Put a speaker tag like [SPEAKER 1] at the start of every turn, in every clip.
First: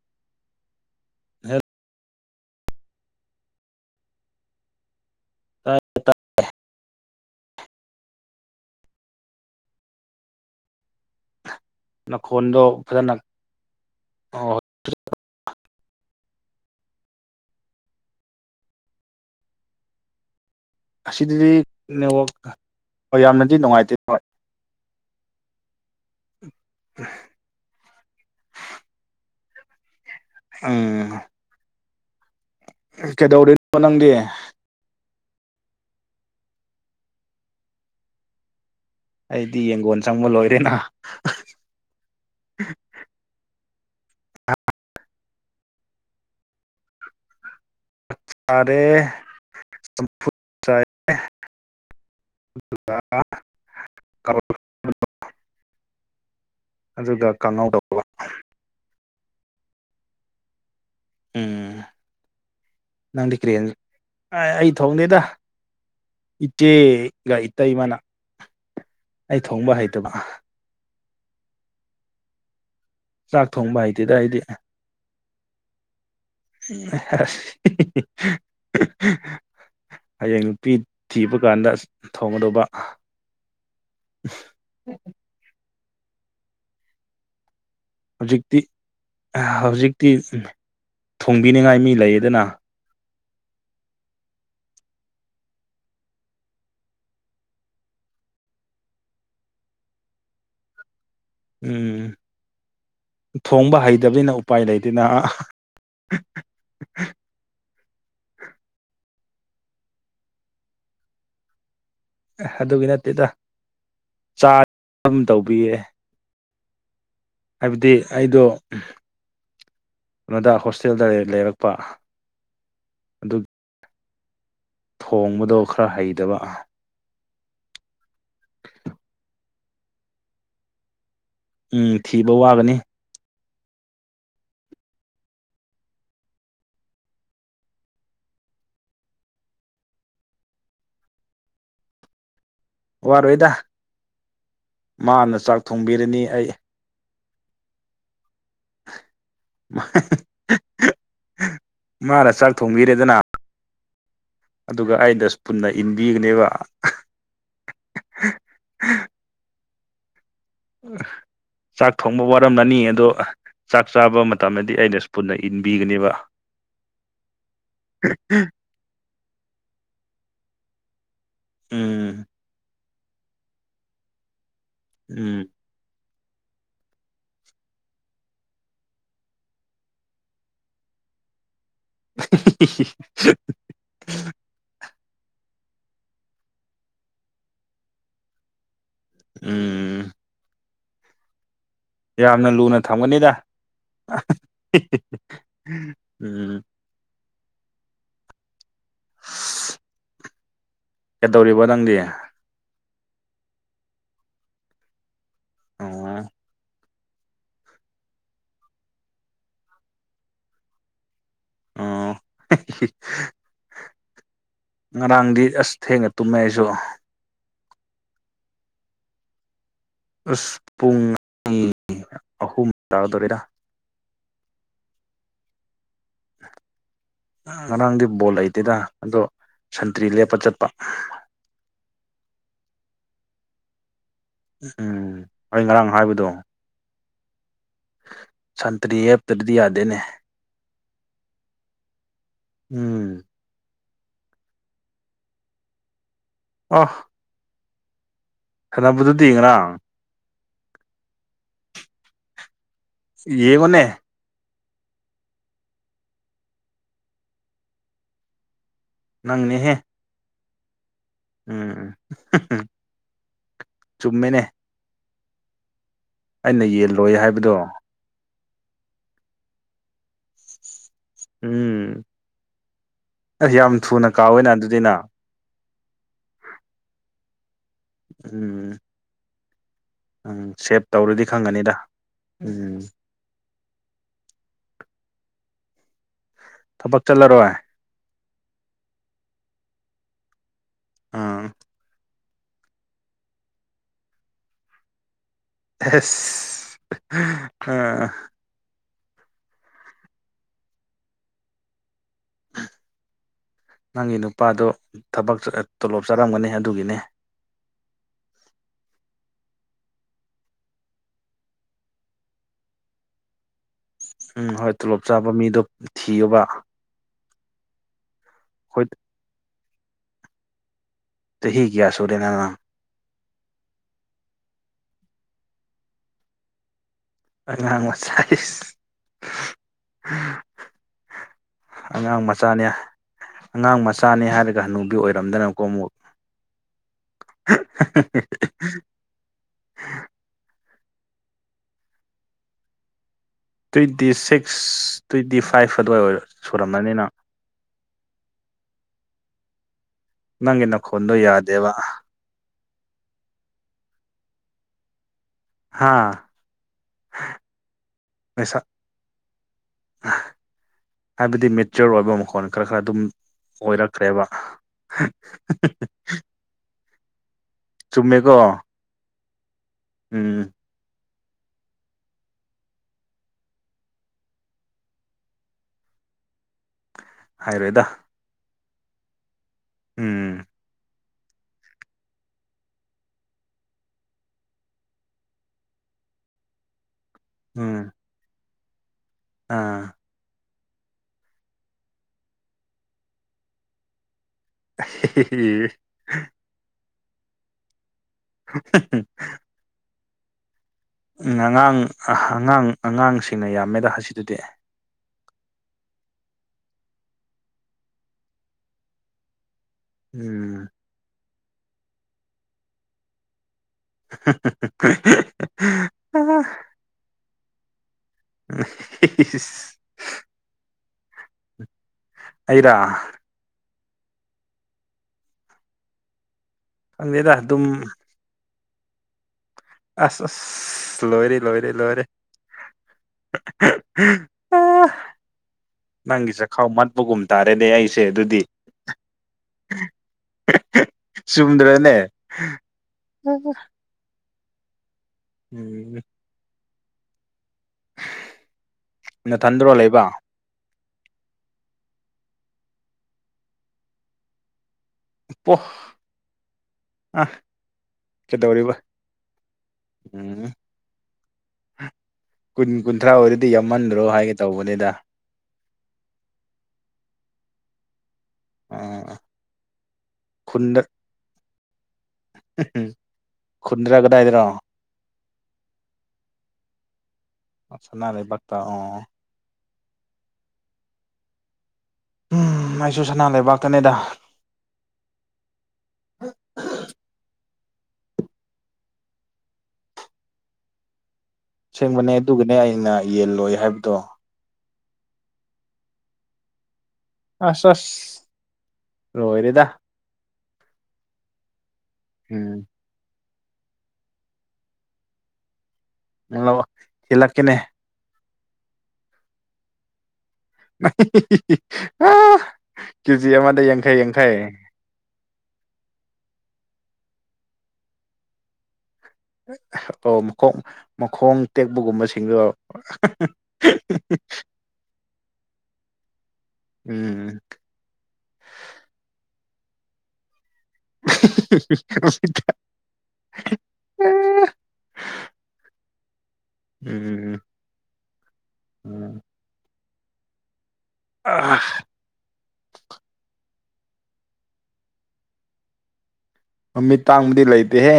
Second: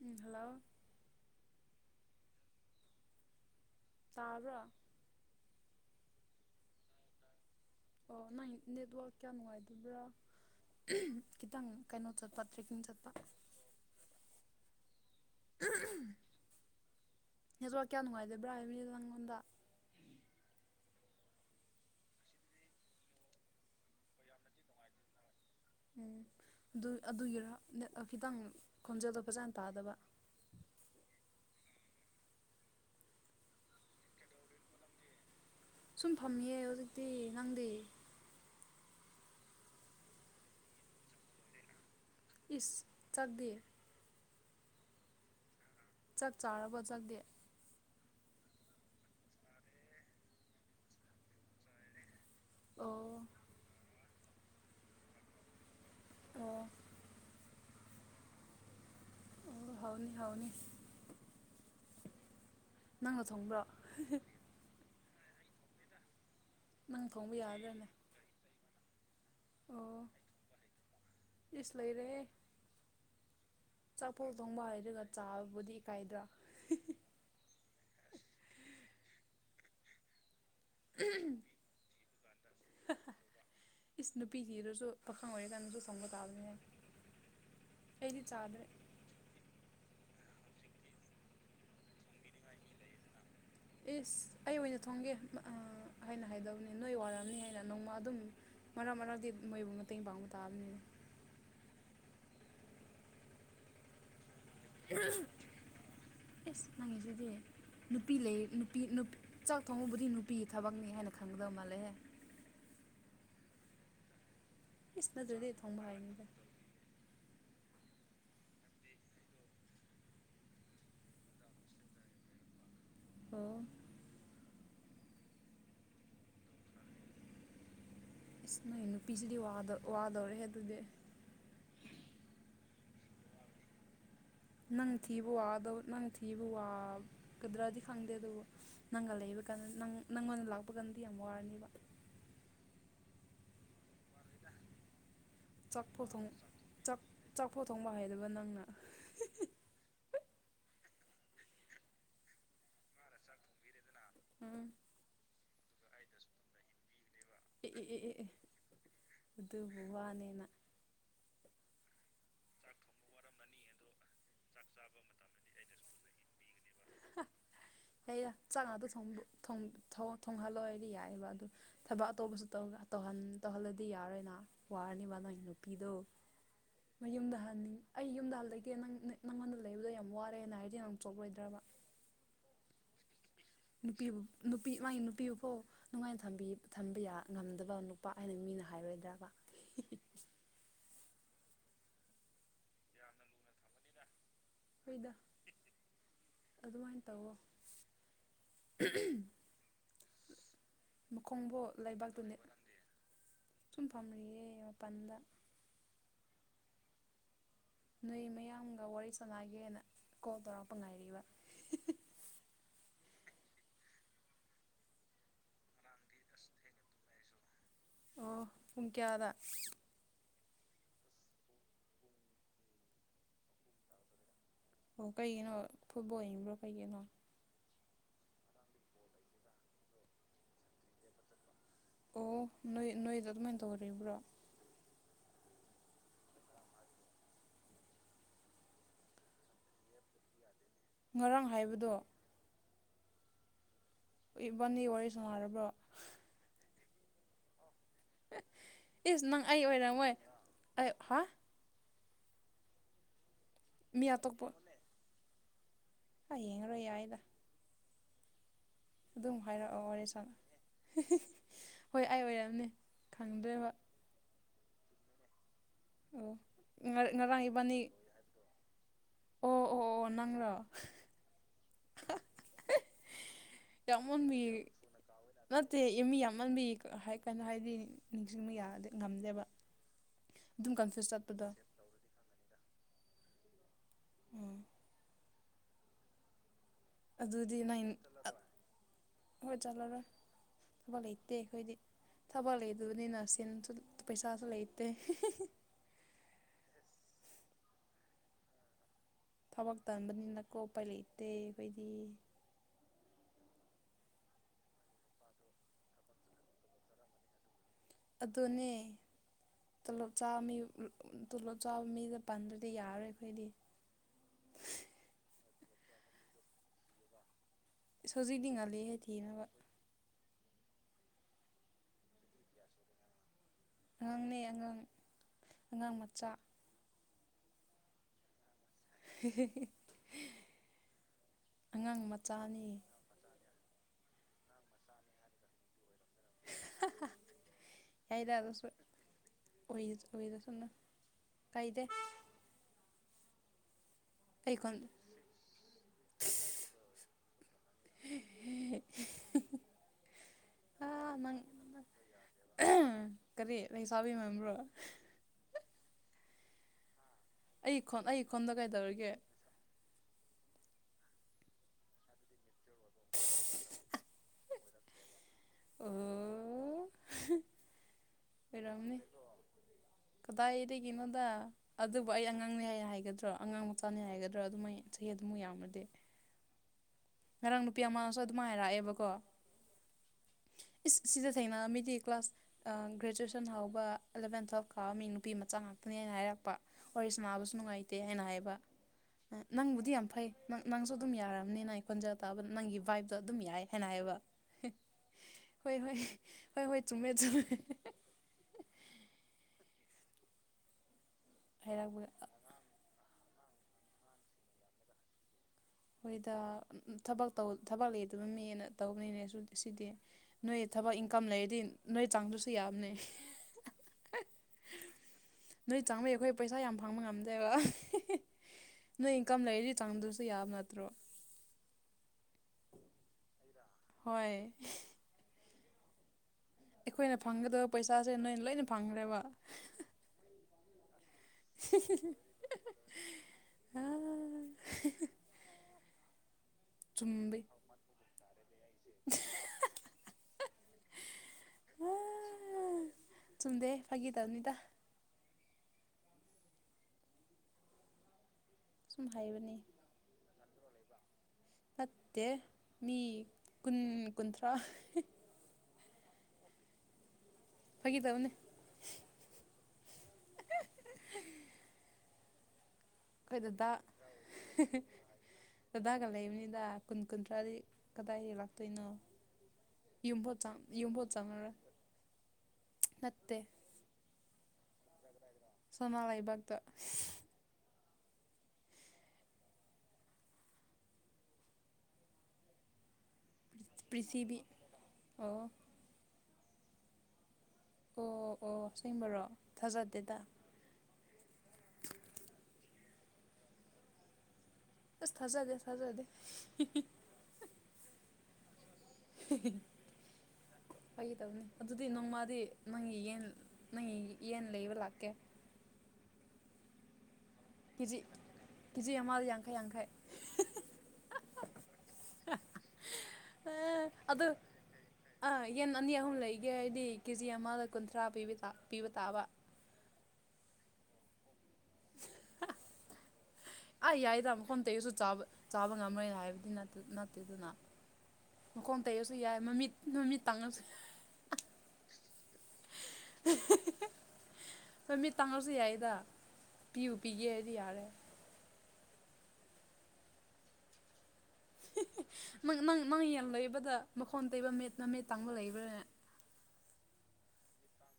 [SPEAKER 1] ꯎꯝ hello
[SPEAKER 2] [unintelligible]
[SPEAKER 1] ꯇꯥꯕ꯭ꯔ
[SPEAKER 2] [unintelligible]
[SPEAKER 1] ꯑꯣ ꯅꯪ ꯅꯦꯠꯋꯥꯛ ꯀ꯭ꯌꯥ ꯅꯨꯡꯉꯥꯏꯗꯕ꯭ꯔꯣ ꯈꯤꯇꯪ ꯀꯩꯅꯣ ꯆꯠꯄ
[SPEAKER 2] ꯅꯈꯣꯟꯗꯣ
[SPEAKER 1] ꯇ꯭ꯔꯦꯛꯀꯤꯡ ꯆꯠꯄ
[SPEAKER 2] ꯐꯖꯅ ꯑꯣ
[SPEAKER 1] ꯅꯦꯠꯋꯥ ꯀꯌꯥ ꯅꯨꯡꯉꯥꯏꯖꯕ꯭ꯔꯥ ꯍꯥꯏꯕꯅꯤ ꯅꯪꯉꯣꯟꯗ
[SPEAKER 2] ꯑꯁꯤꯗꯗꯤ ꯅꯦꯠꯋꯥꯛ ꯍꯣꯏ ꯌꯥꯝꯅꯗꯤ ꯅꯨꯡꯉꯥꯏꯇꯦ ꯍꯣꯏ
[SPEAKER 1] ꯎꯝ ꯑꯗꯨ ꯑꯗꯨꯒꯤꯔ ꯅ ꯈꯤꯇꯪ ꯈꯣꯟꯖꯦꯜꯗꯣ ꯐꯖꯟ ꯇꯥꯗꯕ
[SPEAKER 2] ꯑꯪ ꯀꯩꯗꯧꯔꯤꯅꯣ ꯅꯪꯗꯤ
[SPEAKER 1] ꯁꯨꯝ ꯐꯝꯃꯤꯌꯦ ꯍꯧꯖꯤꯛꯇꯤ ꯅꯪꯗꯤ
[SPEAKER 2] ꯑꯩꯗꯤ ꯌꯦꯡꯒꯣꯟ ꯆꯪꯕ ꯂꯣꯏꯔꯦꯅ
[SPEAKER 1] ꯏꯁ ꯆꯛꯗꯤ ꯆꯥꯛ ꯆꯥꯔꯕꯣ ꯆꯛꯗꯤ
[SPEAKER 2] ꯇꯥꯔꯦ ꯆꯝꯐꯨꯠ
[SPEAKER 1] ꯑꯣ
[SPEAKER 2] [unintelligible]
[SPEAKER 1] ꯑꯣ
[SPEAKER 2] ꯑꯗꯨꯒ ꯀꯉꯥꯎꯗꯣ
[SPEAKER 1] ꯑꯣ ꯍꯥꯎꯅꯤ ꯍꯥꯎꯅꯤ
[SPEAKER 2] ꯎꯝ
[SPEAKER 1] ꯅꯪꯅ
[SPEAKER 2] ꯅꯪꯗꯤ ꯀ꯭ꯔꯤ
[SPEAKER 1] ꯊꯣꯡꯕ꯭ꯔꯣ
[SPEAKER 2] ꯑꯦꯟ ꯑ ꯑ ꯩ ꯊꯣꯡꯗꯦꯗ
[SPEAKER 1] ꯅꯪ ꯊꯣꯡꯕ
[SPEAKER 2] ꯏꯆꯦꯒ
[SPEAKER 1] ꯌꯥꯗ꯭ꯔꯅꯦ
[SPEAKER 2] ꯏꯇꯩꯃꯅ ꯑꯩ ꯊꯣꯡꯕ
[SPEAKER 1] ꯑꯣ
[SPEAKER 2] ꯍꯩꯇꯕ
[SPEAKER 1] ꯏꯁ ꯂꯣꯏꯔꯦꯍꯦ
[SPEAKER 2] ꯆꯥꯛ ꯊꯣꯡꯕ ꯍꯩ
[SPEAKER 1] ꯆꯥꯛꯄꯨ ꯊꯣꯡꯕ ꯍꯩꯗꯒ ꯆꯥꯕꯕꯨꯗꯤ ꯏꯀꯥꯏꯗ꯭ꯔꯥ
[SPEAKER 2] [unintelligible] ꯍꯌꯦꯡ ꯅꯨꯄꯤ ꯊꯤꯕ ꯀꯥꯟꯗ ꯑꯁ ꯊꯣꯡꯒꯗꯧꯕ
[SPEAKER 1] ꯏꯁ ꯅꯨꯄꯤꯊꯤꯔꯖꯨ ꯄꯥꯈꯪ ꯑꯣꯏꯔꯤꯀꯥꯟꯗꯁꯨ ꯊꯣꯡꯕ ꯇꯥꯕꯅꯤꯅꯦ
[SPEAKER 2] ꯍꯧꯖꯤꯛꯇꯤ ꯍꯧꯖꯤꯛꯇꯤ ꯊꯣꯡꯕꯤꯅꯤꯡꯉꯥꯏ ꯃꯤ ꯂꯩꯌꯦꯗꯅ
[SPEAKER 1] ꯕꯤꯅꯤꯡꯉꯥꯏ ꯃꯤ ꯂꯩꯗꯅ ꯢꯁ ꯑꯩ ꯑꯣꯏꯅ ꯊꯣꯡꯒꯦ ꯍꯥꯏꯅ ꯍꯥꯏꯗꯧꯅꯦ ꯅꯣꯏ ꯋꯥꯔꯝꯅꯤ ꯍꯥꯏꯅ ꯅꯣꯡꯃ ꯑꯗꯨꯝ ꯃꯔꯛ ꯃꯔꯛꯗꯤ ꯃꯣꯏꯕꯨ ꯃꯇꯦꯡ ꯄꯥꯡꯕ ꯇꯥꯕꯅꯤꯅꯦ
[SPEAKER 2] ꯎꯝ ꯊꯣꯡꯕ ꯍꯩꯇꯕꯅꯤꯅ ꯎꯄꯥꯏ ꯂꯩꯇꯦꯅ
[SPEAKER 1] ꯢꯁ ꯅꯪꯒꯤꯁꯤꯗꯤ ꯅꯨꯄꯤ ꯂꯩ ꯅꯨꯄꯤ ꯅꯨ ꯆꯥꯛ ꯊꯣꯡꯉꯧꯕꯨꯗꯤ ꯅꯨꯄꯤꯒꯤ ꯊꯕꯛꯅꯤ ꯍꯥꯏꯅ ꯈꯪꯒꯗꯧ ꯃꯥꯜꯂꯦꯍꯦ
[SPEAKER 2] ꯑꯦ ꯑꯗꯨꯒꯤ ꯅꯠꯇꯦꯗ ꯆꯥꯗ
[SPEAKER 1] ꯏꯁ ꯅꯠꯇ꯭ꯔꯗꯤ ꯊꯣꯡꯕ ꯍꯩꯅꯤꯗ
[SPEAKER 2] ꯍꯥꯏꯕꯗꯤ ꯑꯩꯗꯣ ꯀꯩꯅꯣꯗ ꯍꯣꯁꯇꯦꯜꯗ ꯂꯩꯔꯛꯄ ꯑꯗꯨ
[SPEAKER 1] ꯑꯣ
[SPEAKER 2] ꯊꯣꯡꯕꯗꯣ ꯈꯔ ꯍꯩꯗꯕ
[SPEAKER 1] ꯏꯁ ꯅꯣꯏ ꯅꯨꯄꯤꯁꯤꯗꯤ ꯋꯥꯗꯧ ꯋꯥꯗꯧꯔꯦꯍꯦ ꯑꯗꯨꯗꯤ
[SPEAKER 2] ꯎꯝ ꯊꯤꯕ ꯋꯥꯒꯅꯤ
[SPEAKER 1] ꯅꯪ ꯊꯤꯕ ꯋꯥꯗꯣ ꯅꯪ ꯊꯤꯕ ꯋꯥꯒꯗ꯭ꯔꯗꯤ ꯈꯪꯗꯦ ꯑꯗꯨꯕꯨ ꯅꯪꯒ ꯂꯩꯕ ꯀꯥꯟꯗ ꯅꯪ ꯅꯪꯉꯣꯟꯗ ꯂꯥꯛꯄ ꯀꯥꯟꯗꯗꯤ ꯌꯥꯝ ꯋꯥꯔꯅꯦꯕ
[SPEAKER 2] ꯋꯥꯔꯣꯏꯗ ꯃꯥꯅ
[SPEAKER 1] ꯆꯥꯛ ꯄꯣꯛ
[SPEAKER 2] ꯊꯣꯡꯕꯤꯔꯅꯤ
[SPEAKER 1] ꯊꯣꯡ
[SPEAKER 2] ꯑꯩ
[SPEAKER 1] ꯆꯥꯛꯐꯣ ꯊꯣꯡꯕ ꯍꯥꯏꯗꯕ ꯅꯪꯅ
[SPEAKER 2] ꯃꯥꯔꯥ ꯆꯥꯛ ꯊꯣꯡꯕꯤꯔꯦꯗꯅ
[SPEAKER 1] ꯎꯝ
[SPEAKER 2] ꯑꯗꯨꯒ ꯑꯩꯅ ꯁ꯭ꯄꯨꯟꯅ ꯏꯟꯕꯤꯒꯅꯦꯕ
[SPEAKER 1] ꯢ ꯢ ꯢ ꯑꯦ ꯑꯗꯨꯕꯨ ꯋꯥꯅꯦꯅ
[SPEAKER 2] ꯆꯥꯛ ꯊꯣꯡꯕ ꯋꯥꯔꯝꯂꯅꯤ ꯑꯗꯣ ꯆꯥꯛ ꯆꯥꯕ ꯃꯇꯝꯗꯗꯤ ꯑꯩꯅ ꯁ꯭ꯄꯨꯟꯅ ꯏꯟꯕꯤꯒꯅꯤꯕ
[SPEAKER 1] [unintelligible] [unintelligible] ꯊꯣꯡ ꯊꯣꯡꯍꯜꯂꯣ ꯍꯥꯏꯗꯤ ꯌꯥꯏꯑꯦꯕ ꯑꯗꯨ ꯊꯕꯛ
[SPEAKER 2] ꯎꯝ
[SPEAKER 1] ꯑꯇꯣꯞꯄꯁꯨ ꯇꯧ ꯇꯧꯍꯟ ꯇꯧꯍꯜꯂꯗꯤ ꯌꯥꯔꯣꯏꯅ ꯋꯥꯔꯅꯤꯕ ꯅꯣꯏ
[SPEAKER 2] ꯎꯝ
[SPEAKER 1] ꯅꯨꯄꯤꯗꯣ ꯃꯌꯨꯝꯗ ꯍꯟ ꯑꯩ ꯌꯨꯝꯗ ꯍꯜ ꯂꯒꯦ ꯅꯪ ꯅꯪꯉꯣꯟꯗ ꯂꯩꯕꯗꯣ ꯌꯥꯝ ꯋꯥꯔꯦꯅ ꯍꯥꯏꯔꯗꯤ ꯅꯪ ꯆꯣꯛꯂꯣꯏꯗ꯭ꯔꯕ
[SPEAKER 2] [unintelligible]
[SPEAKER 1] ꯅꯨꯄꯤꯕꯨ ꯅꯨꯄꯤ ꯃꯥꯒꯤ ꯅꯨꯄꯤꯕꯨ ꯐꯥꯎ ꯅꯨꯡꯉꯥꯏꯅ ꯊꯝꯕꯤ ꯊꯝꯕ ꯌꯥ ꯉꯝꯗꯕ ꯅꯨꯄꯥ ꯍꯥꯏꯅ ꯃꯤꯅ ꯍꯥꯏꯔꯣꯏꯗ꯭ꯔꯕ
[SPEAKER 2] ꯎꯝ ꯌꯥꯝꯅ ꯂꯨꯅ ꯊꯝꯒꯅꯤꯗ
[SPEAKER 1] ꯍꯣꯏꯗ
[SPEAKER 2] ꯎꯝ
[SPEAKER 1] ꯑꯗꯨꯃꯥꯏꯅ ꯇꯧꯋꯣ [unintelligible] ꯃꯈꯣꯡꯕꯨ
[SPEAKER 2] ꯀꯩꯗꯧꯔꯤꯕ ꯅꯪꯗꯤ
[SPEAKER 1] ꯂꯩꯕꯥꯛꯇꯨ ꯅꯦꯠ ꯁꯨꯝ ꯐꯝꯔꯤꯌꯦ ꯃꯄꯥꯟꯗ
[SPEAKER 2] ꯑꯣ
[SPEAKER 1] ꯅꯣꯏ ꯃꯌꯥꯡꯒ ꯋꯥꯔꯤ ꯁꯥꯟꯅꯒꯦꯅ ꯀꯣꯜ ꯇꯧꯔꯛꯄ ꯉꯥꯏꯔꯤꯕ
[SPEAKER 2] ꯑꯣ [unintelligible] ꯉꯔꯥꯡꯗꯤ ꯑꯁ ꯊꯦꯡꯏ ꯇꯨꯝꯃꯦ ꯑꯩꯁꯨ
[SPEAKER 1] ꯑꯣ ꯄꯨꯡ ꯀ꯭ꯌꯥꯗ
[SPEAKER 2] ꯑꯁ ꯄꯨꯡ ꯑꯅꯤ ꯑꯍꯨꯝ ꯇꯥꯒꯗꯧꯔꯦꯗ
[SPEAKER 1] ꯑꯣ ꯀꯩꯒꯤꯅꯣ ꯐꯨꯠꯕꯣꯜ ꯌꯦꯡꯕ꯭ꯔꯣ ꯀꯩꯒꯤꯅꯣ
[SPEAKER 2] ꯉꯔꯥꯡꯗꯤ ꯕꯣꯜ ꯂꯩꯇꯦꯗ ꯑꯗꯣ ꯁꯟꯇ꯭ꯔꯤ ꯂꯦꯞꯄ ꯆꯠꯄ
[SPEAKER 1] ꯑꯣ ꯅꯣꯏ ꯅꯣꯏꯗ ꯑꯗꯨꯃꯥꯏꯅ ꯇꯧꯔꯤꯕ꯭ꯔꯣ
[SPEAKER 2] ꯎꯝ ꯑꯩ ꯉꯔꯥꯡ ꯍꯥꯏꯕꯗꯣ ꯁꯟꯇꯔꯤ ꯌꯦꯞꯇꯕꯗꯤ ꯌꯥꯗꯦꯅꯦ
[SPEAKER 1] ꯉꯔꯥꯡ ꯍꯥꯏꯕꯗꯣ
[SPEAKER 2] ꯎꯝ
[SPEAKER 1] ꯏꯕꯥꯟꯅꯤ ꯋꯥꯔꯤ ꯁꯥꯅꯔꯕ꯭ꯔꯣ
[SPEAKER 2] ꯑꯣ
[SPEAKER 1] ꯏꯁ
[SPEAKER 2] ꯁꯥꯟꯅꯕꯗꯨꯗꯤ
[SPEAKER 1] ꯅꯪ ꯑꯩ
[SPEAKER 2] ꯉꯔꯥꯡ
[SPEAKER 1] ꯑꯣꯏꯔꯝꯃꯣꯏ ꯑꯩ ꯍꯥ
[SPEAKER 2] ꯌꯦꯡꯉꯣꯅꯦ
[SPEAKER 1] ꯌꯥꯇꯣꯛꯄ ꯑꯥ ꯌꯦꯡꯉꯔꯣꯏ ꯌꯥꯏꯌꯦꯗ ꯑꯗꯨꯝ
[SPEAKER 2] ꯅꯪꯅꯦꯍꯦ
[SPEAKER 1] ꯍꯥꯏꯔꯛꯑꯣ ꯋꯥꯔꯤꯁꯥ ꯍꯤꯍꯤ
[SPEAKER 2] ꯎꯝ
[SPEAKER 1] ꯍꯣꯏ ꯑꯩ ꯑꯣꯏꯔꯝꯅꯤ ꯈꯪꯗ꯭ꯔꯦꯕ
[SPEAKER 2] ꯆꯨꯝꯃꯦꯅꯦ
[SPEAKER 1] ꯑꯣ
[SPEAKER 2] ꯑꯩꯅ ꯌꯦꯜ ꯂꯣꯏ
[SPEAKER 1] ꯉꯔꯥꯡ
[SPEAKER 2] ꯍꯥꯏꯕꯗꯣ
[SPEAKER 1] ꯏꯕꯥꯅꯤ ꯑꯣ ꯑꯣ ꯑꯣ ꯅꯪꯔꯣ
[SPEAKER 2] ꯎꯝ ꯑꯦ ꯌꯥꯝ ꯊꯨꯅ ꯀꯥꯎꯋꯦꯅ ꯑꯗꯨꯗꯤ ꯅꯪ
[SPEAKER 1] ꯅꯠꯇꯦ ꯃꯤ ꯌꯥꯝꯃꯟꯕꯩ ꯍꯥꯢ ꯀꯩꯅꯣ ꯍꯥꯏꯗꯤ ꯅꯤꯡꯁꯤꯡꯕ
[SPEAKER 2] ꯎꯝ
[SPEAKER 1] ꯌꯥꯗꯦ ꯉꯝꯗꯦꯕ
[SPEAKER 2] ꯎꯝ
[SPEAKER 1] ꯑꯗꯨꯝ
[SPEAKER 2] ꯁꯦꯞ
[SPEAKER 1] ꯀꯟꯐ꯭ꯌꯨꯁ
[SPEAKER 2] ꯇꯧꯔꯗꯤ
[SPEAKER 1] ꯆꯠꯄꯗꯣ
[SPEAKER 2] ꯈꯪꯒꯅꯤꯗ ꯎꯝ
[SPEAKER 1] ꯎꯝ
[SPEAKER 2] ꯊꯕꯛ ꯆꯠꯂꯔꯣꯏ
[SPEAKER 1] ꯑꯗꯨꯗꯤ ꯅꯪ ꯑꯠ ꯍꯣꯏ ꯆꯠꯂꯔꯣꯏ ꯊꯕꯛ ꯂꯩꯇꯦ
[SPEAKER 2] ꯎꯝ
[SPEAKER 1] ꯑꯩꯈꯣꯏꯗꯤ ꯊꯕꯛ ꯂꯩꯗꯕꯅꯤꯅ ꯁꯤꯟꯁꯨ ꯄꯩꯁꯥꯁꯨ ꯂꯩꯇꯦ
[SPEAKER 2] ꯑꯦꯁ ꯍꯦꯍꯦ ꯑꯥ
[SPEAKER 1] ꯊꯕꯛ ꯇꯟꯕꯅꯤꯅꯀꯣ ꯎꯄꯥꯏ ꯂꯩꯇꯦ ꯑꯩꯈꯣꯏꯗꯤ
[SPEAKER 2] ꯅꯪꯒꯤ ꯅꯨꯄꯥꯗꯣ ꯊꯕꯛ ꯇꯣꯂꯣꯞ ꯆꯥꯔꯝꯒꯅꯤ ꯑꯗꯨꯒꯤꯅꯦ
[SPEAKER 1] ꯑꯗꯨꯅꯦ ꯇꯣꯂꯣꯞ ꯆꯥꯕ ꯃꯤ ꯇꯣꯂꯣꯞ ꯆꯥꯕ ꯃꯤꯗ ꯄꯥꯟꯗ꯭ꯔꯗꯤ ꯌꯥꯔꯔꯣꯏ ꯑꯩꯈꯣꯏꯗꯤ
[SPEAKER 2] ꯎꯝ ꯍꯣꯏ ꯇꯣꯂꯣꯞ ꯆꯥꯕ ꯃꯤꯗꯣ ꯊꯤꯌꯨꯕ
[SPEAKER 1] ꯏꯁ ꯍꯧꯖꯤꯛꯇꯤ
[SPEAKER 2] ꯑꯩꯈꯣꯏ
[SPEAKER 1] ꯉꯜꯂꯤꯍꯦ ꯊꯤꯅꯕ
[SPEAKER 2] ꯆꯍꯤ ꯀꯌꯥ ꯁꯨꯔꯦ ꯅꯪ
[SPEAKER 1] ꯑꯉꯥꯡꯅꯦ ꯑꯉꯥꯡ ꯑꯉꯥꯡ ꯃꯆꯥ
[SPEAKER 2] ꯑꯉꯥꯡ ꯃꯆꯥ ꯢꯁ ꯑꯉꯥꯡ ꯃꯆꯥꯅꯦ ꯑꯉꯥꯡ ꯃꯆꯥꯅꯦ ꯍꯥꯏꯔꯒ ꯍꯅꯨꯕꯤ ꯑꯣꯏꯔꯝꯗꯅꯀꯣ ꯑꯃꯨꯛ [unintelligible]
[SPEAKER 1] ꯑꯣꯏ ꯑꯣꯏꯔꯁꯅꯨ ꯀꯥꯏꯗꯦ
[SPEAKER 2] ꯇ꯭ꯋꯦꯟꯇꯤ
[SPEAKER 1] ꯑꯩ
[SPEAKER 2] ꯁꯤꯛꯁ
[SPEAKER 1] ꯈꯣꯟ
[SPEAKER 2] ꯇ꯭ꯋꯦꯟꯇꯤ ꯐꯥꯏꯚ ꯑꯗꯨꯋꯥꯏ ꯑꯣꯏꯔ ꯁꯨꯔꯝꯃꯅꯤ ꯅꯪ
[SPEAKER 1] [unintelligible]
[SPEAKER 2] ꯅꯪꯒꯤ ꯅꯈꯣꯟꯗꯣ ꯌꯥꯗꯦꯕ
[SPEAKER 1] ꯑꯍꯝ ꯀꯔꯤ ꯂꯩꯁꯥꯕꯤ ꯃꯥꯟꯕ꯭ꯔꯣ
[SPEAKER 2] ꯍꯥꯥ
[SPEAKER 1] ꯑꯩꯒꯤ ꯈꯣꯟ ꯑꯩ ꯈꯣꯟꯗꯣ ꯀꯗꯧꯔꯤꯒꯦ
[SPEAKER 2] ꯍ ꯍꯥꯏꯕꯗꯤ ꯃꯦꯆꯤꯌꯣꯔ ꯑꯣꯏꯕ ꯃꯈꯣꯟ ꯈꯔ ꯈꯔ ꯑꯗꯨꯝ ꯑꯣꯏꯔꯛꯇ꯭ꯔꯦꯕ
[SPEAKER 1] ꯑꯣ
[SPEAKER 2] ꯆꯨꯝꯃꯦ
[SPEAKER 1] ꯑꯣꯏꯔꯝꯅꯤ
[SPEAKER 2] ꯎꯝ
[SPEAKER 1] ꯀꯗꯥꯏꯗꯒꯤꯅꯣꯗ ꯑꯗꯨꯕꯨ ꯑꯩ ꯑꯉꯥꯡꯅꯤ ꯍꯥ ꯍꯥꯏꯒꯗ꯭ꯔꯣ ꯑꯉꯥꯡ ꯃꯆꯥꯅꯤ ꯍꯥꯏꯒꯗ꯭ꯔꯥ ꯑꯗꯨꯃꯥꯏ ꯆꯍꯤ ꯑꯗꯨꯃꯨꯛ ꯌꯥꯝꯔꯗꯤ ꯉꯔꯥꯡ
[SPEAKER 2] ꯍꯥꯏꯔꯣꯏꯗ
[SPEAKER 1] ꯅꯨꯄꯤ ꯑꯃꯁꯨ ꯑꯗꯨꯃꯥꯢ ꯔꯥꯛꯑꯦꯕꯀꯣ
[SPEAKER 2] ꯎꯝ
[SPEAKER 1] ꯏꯁ ꯁꯤꯗ ꯊꯦꯡꯅ ꯃꯤꯗꯤ ꯀ꯭ꯂꯥꯁ ꯑ ꯒ꯭ꯔꯦꯖꯨꯑꯦꯁꯟ ꯍꯥꯎꯕ ꯑꯦꯂꯕꯦꯟ ꯇꯨꯋꯦꯜꯞ ꯀꯥꯕ ꯃꯤ ꯅꯨꯄꯤ ꯃꯆꯥ ꯉꯥꯛꯇꯅꯦꯅ ꯍꯥꯏꯔꯛꯄ ꯋꯥꯔꯤ ꯁꯥꯅꯕꯁꯨ
[SPEAKER 2] ꯎꯝ
[SPEAKER 1] ꯅꯨꯡꯉꯥꯏꯇꯦ ꯍꯥꯏꯅ ꯍꯥꯏꯕ ꯑ ꯅꯪꯕꯨꯗꯤ
[SPEAKER 2] ꯑꯥ
[SPEAKER 1] ꯌꯥꯝ ꯐꯩ ꯅꯪ ꯅꯪꯁꯨ ꯑꯗꯨꯝ ꯌꯥꯔꯝꯅꯤ ꯅꯪꯒꯤ ꯈꯣꯟꯖꯦꯜ ꯇꯥꯕ ꯅꯪꯒꯤ ꯚꯥꯏꯚꯇꯣ ꯑꯗꯨꯝ ꯌꯥꯏ ꯍꯥꯏꯅ ꯍꯥꯏꯕ ꯍꯦ ꯍꯣꯏ ꯍꯣꯏ ꯍꯣꯏ ꯍꯣꯏ ꯆꯨꯝꯃꯦ ꯑꯗꯨ
[SPEAKER 2] [unintelligible] ꯑꯉꯥꯡ
[SPEAKER 1] ꯍꯥꯏꯔꯛꯄꯒ
[SPEAKER 2] ꯑꯉꯥꯡ ꯑꯉꯥꯡꯁꯤꯡꯅ ꯌꯥꯝꯃꯦꯗ ꯑꯁꯤꯗꯗꯤ
[SPEAKER 1] ꯍꯣꯏꯗ ꯎꯝ ꯎꯝ ꯊꯕꯛ ꯇꯧ ꯊꯕꯛ ꯂꯩꯗꯕ ꯃꯤꯅ ꯇꯧꯕꯅꯤꯅꯦ ꯁꯨ ꯁꯤꯗꯤ ꯅꯣꯏ
[SPEAKER 2] ꯎꯝ
[SPEAKER 1] ꯊꯕꯛ ꯏꯟꯀꯝ ꯂꯩꯔꯗꯤ ꯅꯣꯏ ꯆꯥꯡꯗ꯭ꯔꯁꯨ ꯌꯥꯕꯅꯦ
[SPEAKER 2] [unintelligible]
[SPEAKER 1] ꯅꯣꯏ ꯆꯪꯕꯩ ꯑꯩꯈꯣꯏ ꯄꯩꯁꯥ ꯌꯥꯝ ꯐꯪꯕ ꯉꯝꯗꯦꯕ ꯅꯣꯏ ꯏꯟꯀꯝ ꯂꯩꯔ ꯆꯥꯡꯗ꯭ꯔꯁꯨ ꯌꯥꯕ ꯅꯠꯇ꯭ꯔꯣ
[SPEAKER 2] ꯑꯩꯔꯥ
[SPEAKER 1] ꯍꯣꯏ ꯑꯩꯈꯣꯏꯅ
[SPEAKER 2] ꯈꯪꯗꯦꯗ ꯑꯗꯨꯝ
[SPEAKER 1] ꯐꯪꯒꯗꯕ ꯄꯩꯁꯥꯁꯦ ꯅꯣꯏꯅ ꯂꯣꯏꯅ ꯐꯪꯈ꯭ꯔꯦꯕ
[SPEAKER 2] ꯑꯁ ꯑꯁ ꯂꯣꯏꯔꯦ ꯂꯣꯏꯔꯦ ꯂꯣꯏꯔꯦ
[SPEAKER 1] ꯑꯥ
[SPEAKER 2] ꯑꯥ
[SPEAKER 1] [unintelligible]
[SPEAKER 2] ꯅꯪꯒꯤ ꯆꯈꯥꯎ ꯃꯠꯄꯒꯨꯝ ꯇꯥꯔꯦꯅꯦ ꯑꯩꯁꯦ ꯑꯗꯨꯗꯤ ꯆꯨꯝꯗ꯭ꯔꯅꯦ
[SPEAKER 1] ꯐꯒꯤ ꯇꯧꯅꯤꯗ
[SPEAKER 2] ꯎꯝ
[SPEAKER 1] ꯁꯨꯝ ꯍꯥꯏꯕꯅꯤ
[SPEAKER 2] ꯅꯊꯟꯗꯔꯣ ꯂꯩꯕ
[SPEAKER 1] ꯅꯠꯇꯦ ꯃꯤ ꯀꯨꯟ ꯀꯨꯟꯊ꯭ꯔꯥ
[SPEAKER 2] ꯄꯣ ꯑ
[SPEAKER 1] ꯐꯥꯒꯤ ꯇꯧꯕꯅꯤ
[SPEAKER 2] ꯀꯗꯧꯔꯤꯕ ꯎꯝ ꯀꯨꯟ ꯀꯨꯟꯊ꯭ꯔꯥ
[SPEAKER 1] ꯑꯩꯈꯣꯏ
[SPEAKER 2] ꯑꯣꯏꯔꯗꯤ
[SPEAKER 1] ꯗꯗꯥ
[SPEAKER 2] ꯌꯥꯝꯃꯟꯗ꯭ꯔꯣ ꯍꯥꯏꯒꯦ ꯇꯧꯕꯅꯤꯗ
[SPEAKER 1] ꯗꯥꯗꯥꯒ ꯂꯩꯕꯅꯤꯗ ꯀꯨꯟ ꯀꯨꯟꯊ꯭ꯔꯥꯗꯤ ꯀꯗꯥꯏ ꯍꯦꯜꯂꯣ
[SPEAKER 2] ꯑ
[SPEAKER 1] ꯀꯩꯅꯣ ꯌꯨꯝꯕꯣ ꯆꯥꯡ ꯌꯨꯝꯕꯣ ꯆꯪꯉꯔꯣꯏ ꯅꯠꯇꯦ
[SPEAKER 2] ꯈꯨꯨꯟꯗ꯭ꯔꯥ ꯀꯗꯥꯏꯗꯔꯣ
[SPEAKER 1] ꯁꯥꯅꯥ ꯂꯩꯕꯥꯛꯇ
[SPEAKER 2] ꯁꯅꯥ ꯂꯩꯕꯥꯛꯇ ꯑꯣ ꯑꯣ ꯎꯝ ꯑꯩꯁꯨ ꯁꯅꯥ ꯂꯩꯕꯥꯛꯇꯅꯦꯗ
[SPEAKER 1] ꯄ꯭ꯔꯤꯊꯤꯕꯤ ꯑꯣ ꯑꯣ ꯑꯣ ꯁꯦꯡꯕꯔꯣ ꯊꯥꯖꯗꯦꯗ
[SPEAKER 2] ꯁꯦꯡꯕꯅꯦ ꯑꯗꯨꯒꯅꯦ ꯑꯩꯅ ꯌꯦꯜꯂꯣꯏ ꯍꯥꯏꯕꯗꯣ
[SPEAKER 1] ꯑꯁ ꯊꯥꯖꯗꯦ ꯊꯥꯖꯗꯦ ꯍꯤ ꯍꯤ
[SPEAKER 2] ꯑꯁ ꯑꯁ
[SPEAKER 1] ꯍꯤ ꯍꯤ
[SPEAKER 2] ꯂꯣꯏꯔꯦꯗ
[SPEAKER 1] ꯐꯥꯒꯤꯇꯧꯕꯅꯤ ꯑꯗꯨꯗꯤ ꯅꯣꯡꯃꯗꯤ
[SPEAKER 2] ꯎꯝ
[SPEAKER 1] ꯅꯪꯒꯤ ꯌꯦꯟ ꯅꯪꯒꯤ ꯌꯦꯟ ꯂꯩꯕ ꯂꯥꯛꯀꯦ
[SPEAKER 2] ꯂꯨꯋꯣ ꯊꯤꯜꯂꯛꯀꯦꯅꯦ
[SPEAKER 1] ꯀꯤꯖꯤ ꯀꯤꯖꯤ ꯑꯃꯗ ꯌꯥꯡꯈꯩ ꯌꯥꯡꯈꯩ
[SPEAKER 2] [unintelligible] ꯑꯥ ꯀꯦꯖꯤ ꯑꯃꯗ
[SPEAKER 1] ꯑꯦ
[SPEAKER 2] ꯌꯥꯡꯈꯩ
[SPEAKER 1] ꯑꯗꯨ
[SPEAKER 2] ꯌꯥꯡꯈꯩ
[SPEAKER 1] ꯑꯥ ꯌꯦꯟ ꯑꯅꯤ ꯑꯍꯨꯝ ꯂꯩꯒꯦ ꯍꯥꯏꯗꯤ ꯀꯦꯖꯤ ꯑꯃꯗ ꯀꯨꯟꯊ꯭ꯔꯥ ꯄꯤꯕꯤ ꯄꯤꯕ ꯇꯥꯕ
[SPEAKER 2] ꯑꯣ ꯃꯈꯣꯡ ꯃꯈꯣꯡ ꯇꯦꯛꯄꯒꯨꯝꯕꯁꯤꯡꯗꯨ
[SPEAKER 1] ꯐꯣꯟ ꯇꯦꯛꯑꯁꯨ ꯆꯥꯕ ꯆꯥꯕ ꯉꯝꯃꯣꯏꯅ ꯍꯥꯏꯕꯗꯤ ꯅꯠꯇꯦ
[SPEAKER 2] ꯎꯝ
[SPEAKER 1] ꯅꯠꯇꯦꯗꯅ ꯃꯈꯣꯡ ꯇꯦꯛꯑꯁꯨ ꯌꯥꯏ ꯃꯃꯤꯠ ꯃꯃꯤꯠ ꯇꯥꯡꯉꯁꯨ ꯌꯥꯏ
[SPEAKER 2] [unintelligible]
[SPEAKER 1] ꯑꯦ ꯍꯦꯍꯦꯍꯦ ꯃꯥꯃꯤꯠ ꯇꯥꯡꯉꯁꯨ ꯌꯥꯏꯌꯦꯗ ꯄꯤꯕꯨ ꯄꯤꯒꯦ
[SPEAKER 2] ꯎꯝ
[SPEAKER 1] ꯍꯥꯏꯗꯤ ꯌꯥꯔꯦ
[SPEAKER 2] ꯎꯝ ꯑꯥ
[SPEAKER 1] ꯅꯪ ꯅꯪ ꯅꯪ ꯌꯦꯟ ꯂꯩꯕꯗ ꯃꯈꯣꯟ ꯇꯦꯛꯄ ꯃꯃꯤꯠ ꯇꯥꯡꯕ ꯂꯩꯕ꯭ꯔꯥꯅꯦ
[SPEAKER 2] ꯃꯃꯤꯠ ꯇꯥꯡꯕꯗꯤ ꯂꯩꯇꯦꯍꯦ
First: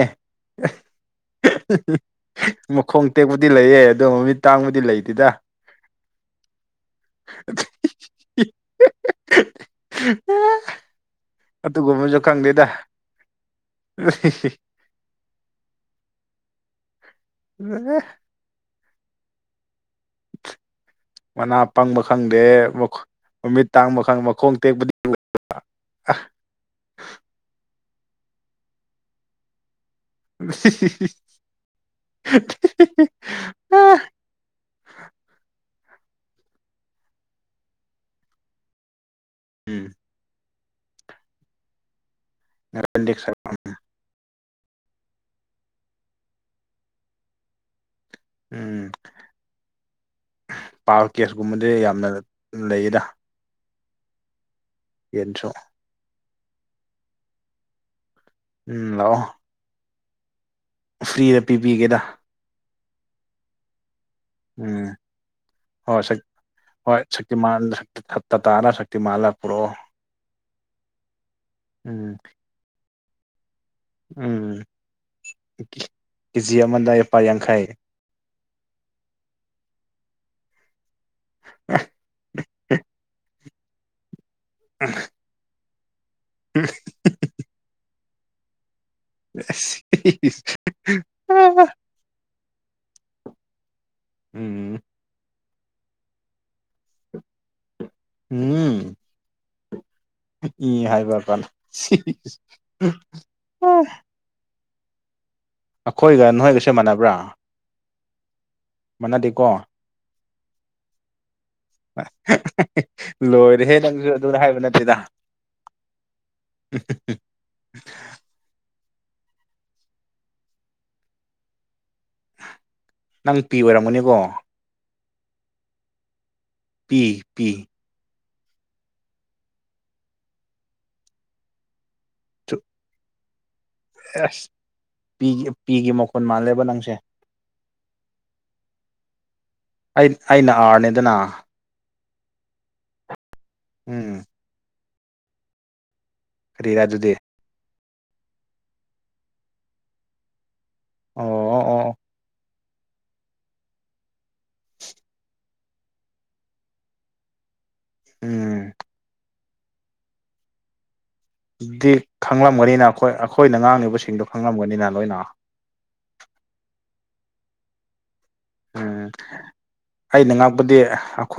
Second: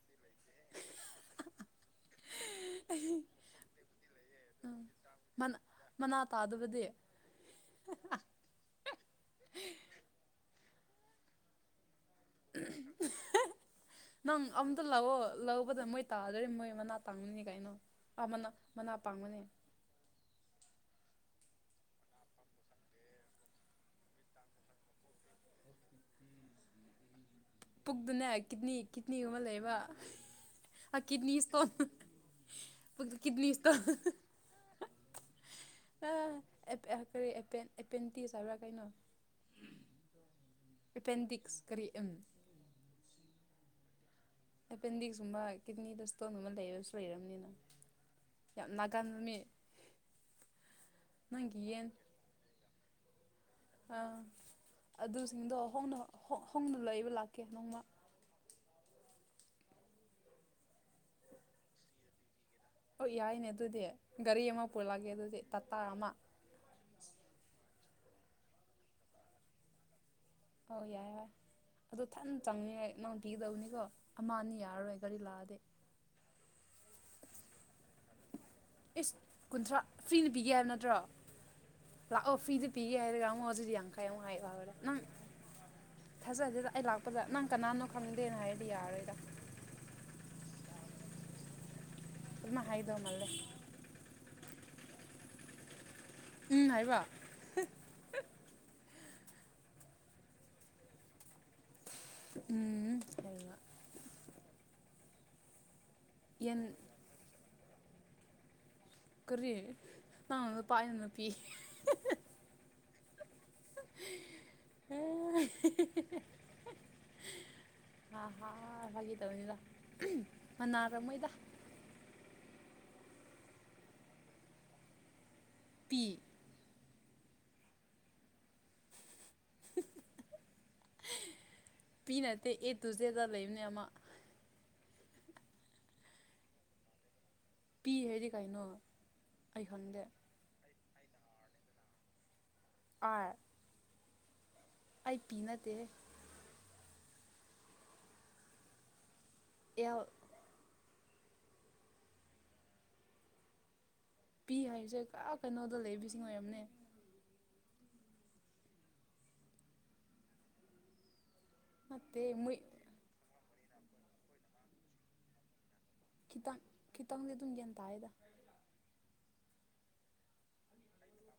[SPEAKER 2] ꯃꯈꯣꯡ ꯇꯦꯛꯄꯗꯤ ꯂꯩꯌꯦ ꯑꯗꯣ ꯃꯃꯤꯠ ꯇꯥꯡꯕꯗꯤ ꯂꯩꯇꯦꯗ
[SPEAKER 1] ꯃꯅꯥ ꯃꯅꯥ ꯇꯥꯗꯕꯗꯤ
[SPEAKER 2] [unintelligible] ꯑꯗꯨꯒꯨꯝꯕꯖꯨ ꯈꯪꯗꯦꯗ
[SPEAKER 1] ꯅꯪ ꯑꯝꯇ ꯂꯥꯎꯋꯣ ꯂꯧꯕꯗ ꯃꯣꯏ ꯇꯥꯗꯔꯗꯤ ꯃꯣꯏ ꯃꯅꯥ ꯇꯥꯡꯅꯤ ꯀꯩꯅꯣ ꯑꯥ ꯃꯅꯥ ꯃꯅꯥ ꯄꯪꯕꯅꯦ
[SPEAKER 2] ꯃꯅꯥ ꯄꯪꯕ ꯈꯪꯗꯦ ꯃꯈꯨ ꯃꯃꯤꯠ ꯇꯥꯡꯕ ꯈꯪ ꯃꯈꯣꯡ ꯇꯦꯛꯄꯗꯤ
[SPEAKER 1] ꯄꯨꯛꯗꯅꯦ ꯀꯤꯠꯅꯤ ꯀꯤꯠꯅꯤꯒꯨꯝꯕ ꯂꯩꯕ ꯑꯥ ꯀꯤꯠꯅꯤ ꯁꯇꯣꯟ ꯄꯨꯛꯇ ꯀꯤꯠꯅꯤ ꯁꯇꯣꯟ ꯑꯥ ꯑꯦꯞ ꯑꯦꯞ ꯀꯔꯤ ꯑꯦꯟꯄꯦꯟ ꯑꯦꯄꯦꯟꯇꯤꯁ ꯍꯥꯢꯕ꯭ꯔꯥ ꯀꯩꯅꯣ
[SPEAKER 2] ꯎꯝ
[SPEAKER 1] ꯑꯦꯄꯦꯟꯗꯤꯛꯁ ꯀꯔꯤ ꯎꯝ
[SPEAKER 2] [unintelligible] ꯑꯥ ꯎꯝ
[SPEAKER 1] ꯑꯦꯄꯦꯟꯗꯤꯛꯁꯒꯨꯝꯕ ꯀꯤꯠꯅꯤꯗ ꯁꯇꯣꯟꯒꯨꯝꯕ ꯂꯩꯔꯁꯨ ꯂꯩꯔꯝꯅꯤꯅ ꯌꯥꯝ
[SPEAKER 2] ꯎꯝ
[SPEAKER 1] ꯅꯥꯒꯟꯕ ꯃꯤ
[SPEAKER 2] ꯄꯥꯢꯜ
[SPEAKER 1] ꯅꯪꯒꯤ
[SPEAKER 2] ꯀꯦꯁꯀꯨꯝꯕꯗꯤ
[SPEAKER 1] ꯌꯦꯟ
[SPEAKER 2] ꯌꯥꯝꯅ ꯂꯩꯌꯦꯗ
[SPEAKER 1] ꯑꯥ
[SPEAKER 2] ꯌꯦꯟꯁꯨ
[SPEAKER 1] ꯑꯗꯨꯁꯤꯡꯗꯣ ꯍꯣꯡꯅ ꯍꯣꯡ ꯍꯣꯡꯅ ꯂꯩꯕ ꯂꯥꯛꯀꯦ ꯅꯣꯡꯃ
[SPEAKER 2] ꯎꯝ ꯂꯥꯛꯑꯣ ꯐ꯭ꯔꯤꯗ ꯄꯤꯕꯤꯒꯦꯗ
[SPEAKER 1] ꯑꯣ ꯌꯥꯏꯅꯦ ꯑꯗꯨꯗꯤ ꯒꯥꯔꯤ ꯑꯃ
[SPEAKER 2] ꯎꯝ
[SPEAKER 1] ꯄꯨꯜꯂꯥꯛꯀꯦ ꯑꯗꯨꯗꯤ ꯇꯥꯇꯥ ꯑꯃ
[SPEAKER 2] ꯍꯣꯏ ꯍꯣꯏ ꯁꯛꯇꯤꯃꯥꯟ ꯇꯇꯥꯔ ꯁꯛꯇꯤꯃꯥꯜꯂ ꯄꯨꯔꯛꯑꯣ
[SPEAKER 1] ꯑꯧ ꯌꯥꯏꯌꯦ ꯍꯣꯢ ꯑꯗꯨ
[SPEAKER 2] ꯎꯝ
[SPEAKER 1] ꯊꯟ ꯆꯪꯅꯤꯉꯥꯢ ꯅꯪꯅ ꯄꯤꯒꯗꯧꯅꯤꯀꯣ ꯑꯃ ꯑꯅꯤ
[SPEAKER 2] ꯎꯝ
[SPEAKER 1] ꯌꯥꯔꯔꯣꯏ ꯒꯥꯔꯤ ꯂꯥꯛꯑꯗꯤ
[SPEAKER 2] ꯀꯦꯖꯤ ꯑꯃꯗ ꯂꯨꯄꯥ ꯌꯥꯡꯈꯩ
[SPEAKER 1] ꯢꯁ ꯀꯨꯟꯊ꯭ꯔꯥ ꯐ꯭ꯔꯤꯗ ꯄꯤꯒꯦ ꯍꯥꯏꯕ ꯅꯠꯇ꯭ꯔꯣ ꯂꯥꯛꯑꯣ ꯐ꯭ꯔꯤꯗ ꯄꯤꯒꯦ ꯍꯥꯏꯔꯒ ꯑꯃꯨꯛ ꯍꯧꯖꯤꯛꯗꯤ ꯌꯥꯡꯈꯩ ꯑꯃꯨꯛ ꯍꯥꯏ [unintelligible] ꯅꯪ ꯊꯥꯖꯗꯦꯗ ꯑꯩ ꯂꯥꯛꯄꯒ ꯅꯪ ꯀꯅꯥꯅꯣ ꯈꯪꯗꯦꯅ ꯍꯥꯏꯔꯗꯤ ꯌꯥꯔꯣꯏꯗ
[SPEAKER 2] [unintelligible]
[SPEAKER 1] ꯑꯗꯨꯃꯥꯏ ꯍꯥꯏꯗꯧ ꯃꯥꯜꯂꯦ
[SPEAKER 2] ꯎꯝ
[SPEAKER 1] ꯎꯝ ꯍꯥꯏꯕ꯭ꯔꯥ
[SPEAKER 2] ꯑꯝ ꯏ ꯍꯥꯏꯕ ꯀꯣꯅꯣ ꯁꯤ ꯍꯤꯍꯤ
[SPEAKER 1] ꯎꯝ [unintelligible]
[SPEAKER 2] ꯑꯩꯈꯣꯏꯒ
[SPEAKER 1] ꯌꯦꯟ
[SPEAKER 2] ꯅꯣꯏꯒꯁꯦ ꯃꯥꯟꯅꯕ꯭ꯔꯥ ꯃꯥꯟꯅꯗꯦꯀꯣ
[SPEAKER 1] ꯀꯔꯤ ꯅꯪꯅ ꯅꯨꯄꯥ ꯑꯩꯅ ꯅꯨꯄꯤ
[SPEAKER 2] ꯂꯣꯏꯔꯦꯍꯦ ꯅꯪꯖꯨ ꯑꯗꯨꯗ ꯍꯥꯏꯕ ꯅꯠꯇꯦꯗ
[SPEAKER 1] [unintelligible] [unintelligible] ꯑ ꯍ ꯐꯥꯒꯤ ꯇꯧꯕꯅꯤꯗ ꯃꯅꯥꯔꯝꯃꯣꯏꯗ
[SPEAKER 2] ꯅꯪ ꯄꯤ ꯑꯣꯏꯔꯝꯒꯅꯤꯀꯣ
[SPEAKER 1] ꯄꯤ
[SPEAKER 2] ꯄꯤ ꯄꯤ [inaudible]
[SPEAKER 1] ꯄꯤ ꯅꯠꯇꯦ ꯑꯦ ꯇꯨ ꯖꯦꯠꯗ ꯂꯩꯕꯅꯦ ꯑꯃꯥ
[SPEAKER 2] ꯁꯦꯁ ꯄꯤꯒꯤ ꯄꯤꯒꯤ ꯃꯈꯣꯟ ꯃꯥꯜꯂꯦꯕ ꯅꯪꯁꯦ
[SPEAKER 1] ꯄꯤ ꯍꯥꯏꯗꯤ ꯀꯩꯅꯣ ꯑꯩ ꯈꯪꯗꯦ
[SPEAKER 2] ꯑꯩꯅ ꯑꯥꯔꯅꯦꯗꯅ
[SPEAKER 1] ꯑꯥꯔ
[SPEAKER 2] ꯎꯝ
[SPEAKER 1] ꯑꯩ ꯄꯤ ꯅꯠꯇꯦꯍꯦ
[SPEAKER 2] ꯀꯔꯤꯔꯥ ꯑꯗꯨꯗꯤ
[SPEAKER 1] ꯑꯦꯜ
[SPEAKER 2] ꯑꯣ ꯑꯣ ꯑꯣ
[SPEAKER 1] ꯄꯤ ꯍꯥꯏꯖꯦ ꯀ ꯀꯩꯅꯣꯗ ꯂꯩꯕꯤꯁꯤꯡ ꯑꯣꯏꯔꯝꯅꯦ
[SPEAKER 2] ꯎꯝ ꯗꯤ
[SPEAKER 1] ꯅꯠꯇꯦ ꯃꯣꯏ
[SPEAKER 2] ꯈꯪꯂꯝꯒꯅꯤꯅ ꯑꯩꯈꯣꯏ ꯑꯩꯈꯣꯏꯅ ꯉꯥꯡꯂꯤꯕꯁꯤꯡꯗꯣ ꯈꯪꯂꯝꯒꯅꯤꯅ ꯂꯣꯏꯅ
[SPEAKER 1] ꯈꯤꯇꯪ ꯈꯤꯇꯪꯗꯤ ꯑꯗꯨꯝ ꯒꯌ꯭ꯥꯟ ꯇꯥꯏꯗ
[SPEAKER 2] ꯎꯝ ꯑꯩꯅ ꯉꯥꯛꯄꯗꯤ ꯑꯩꯈꯣꯏ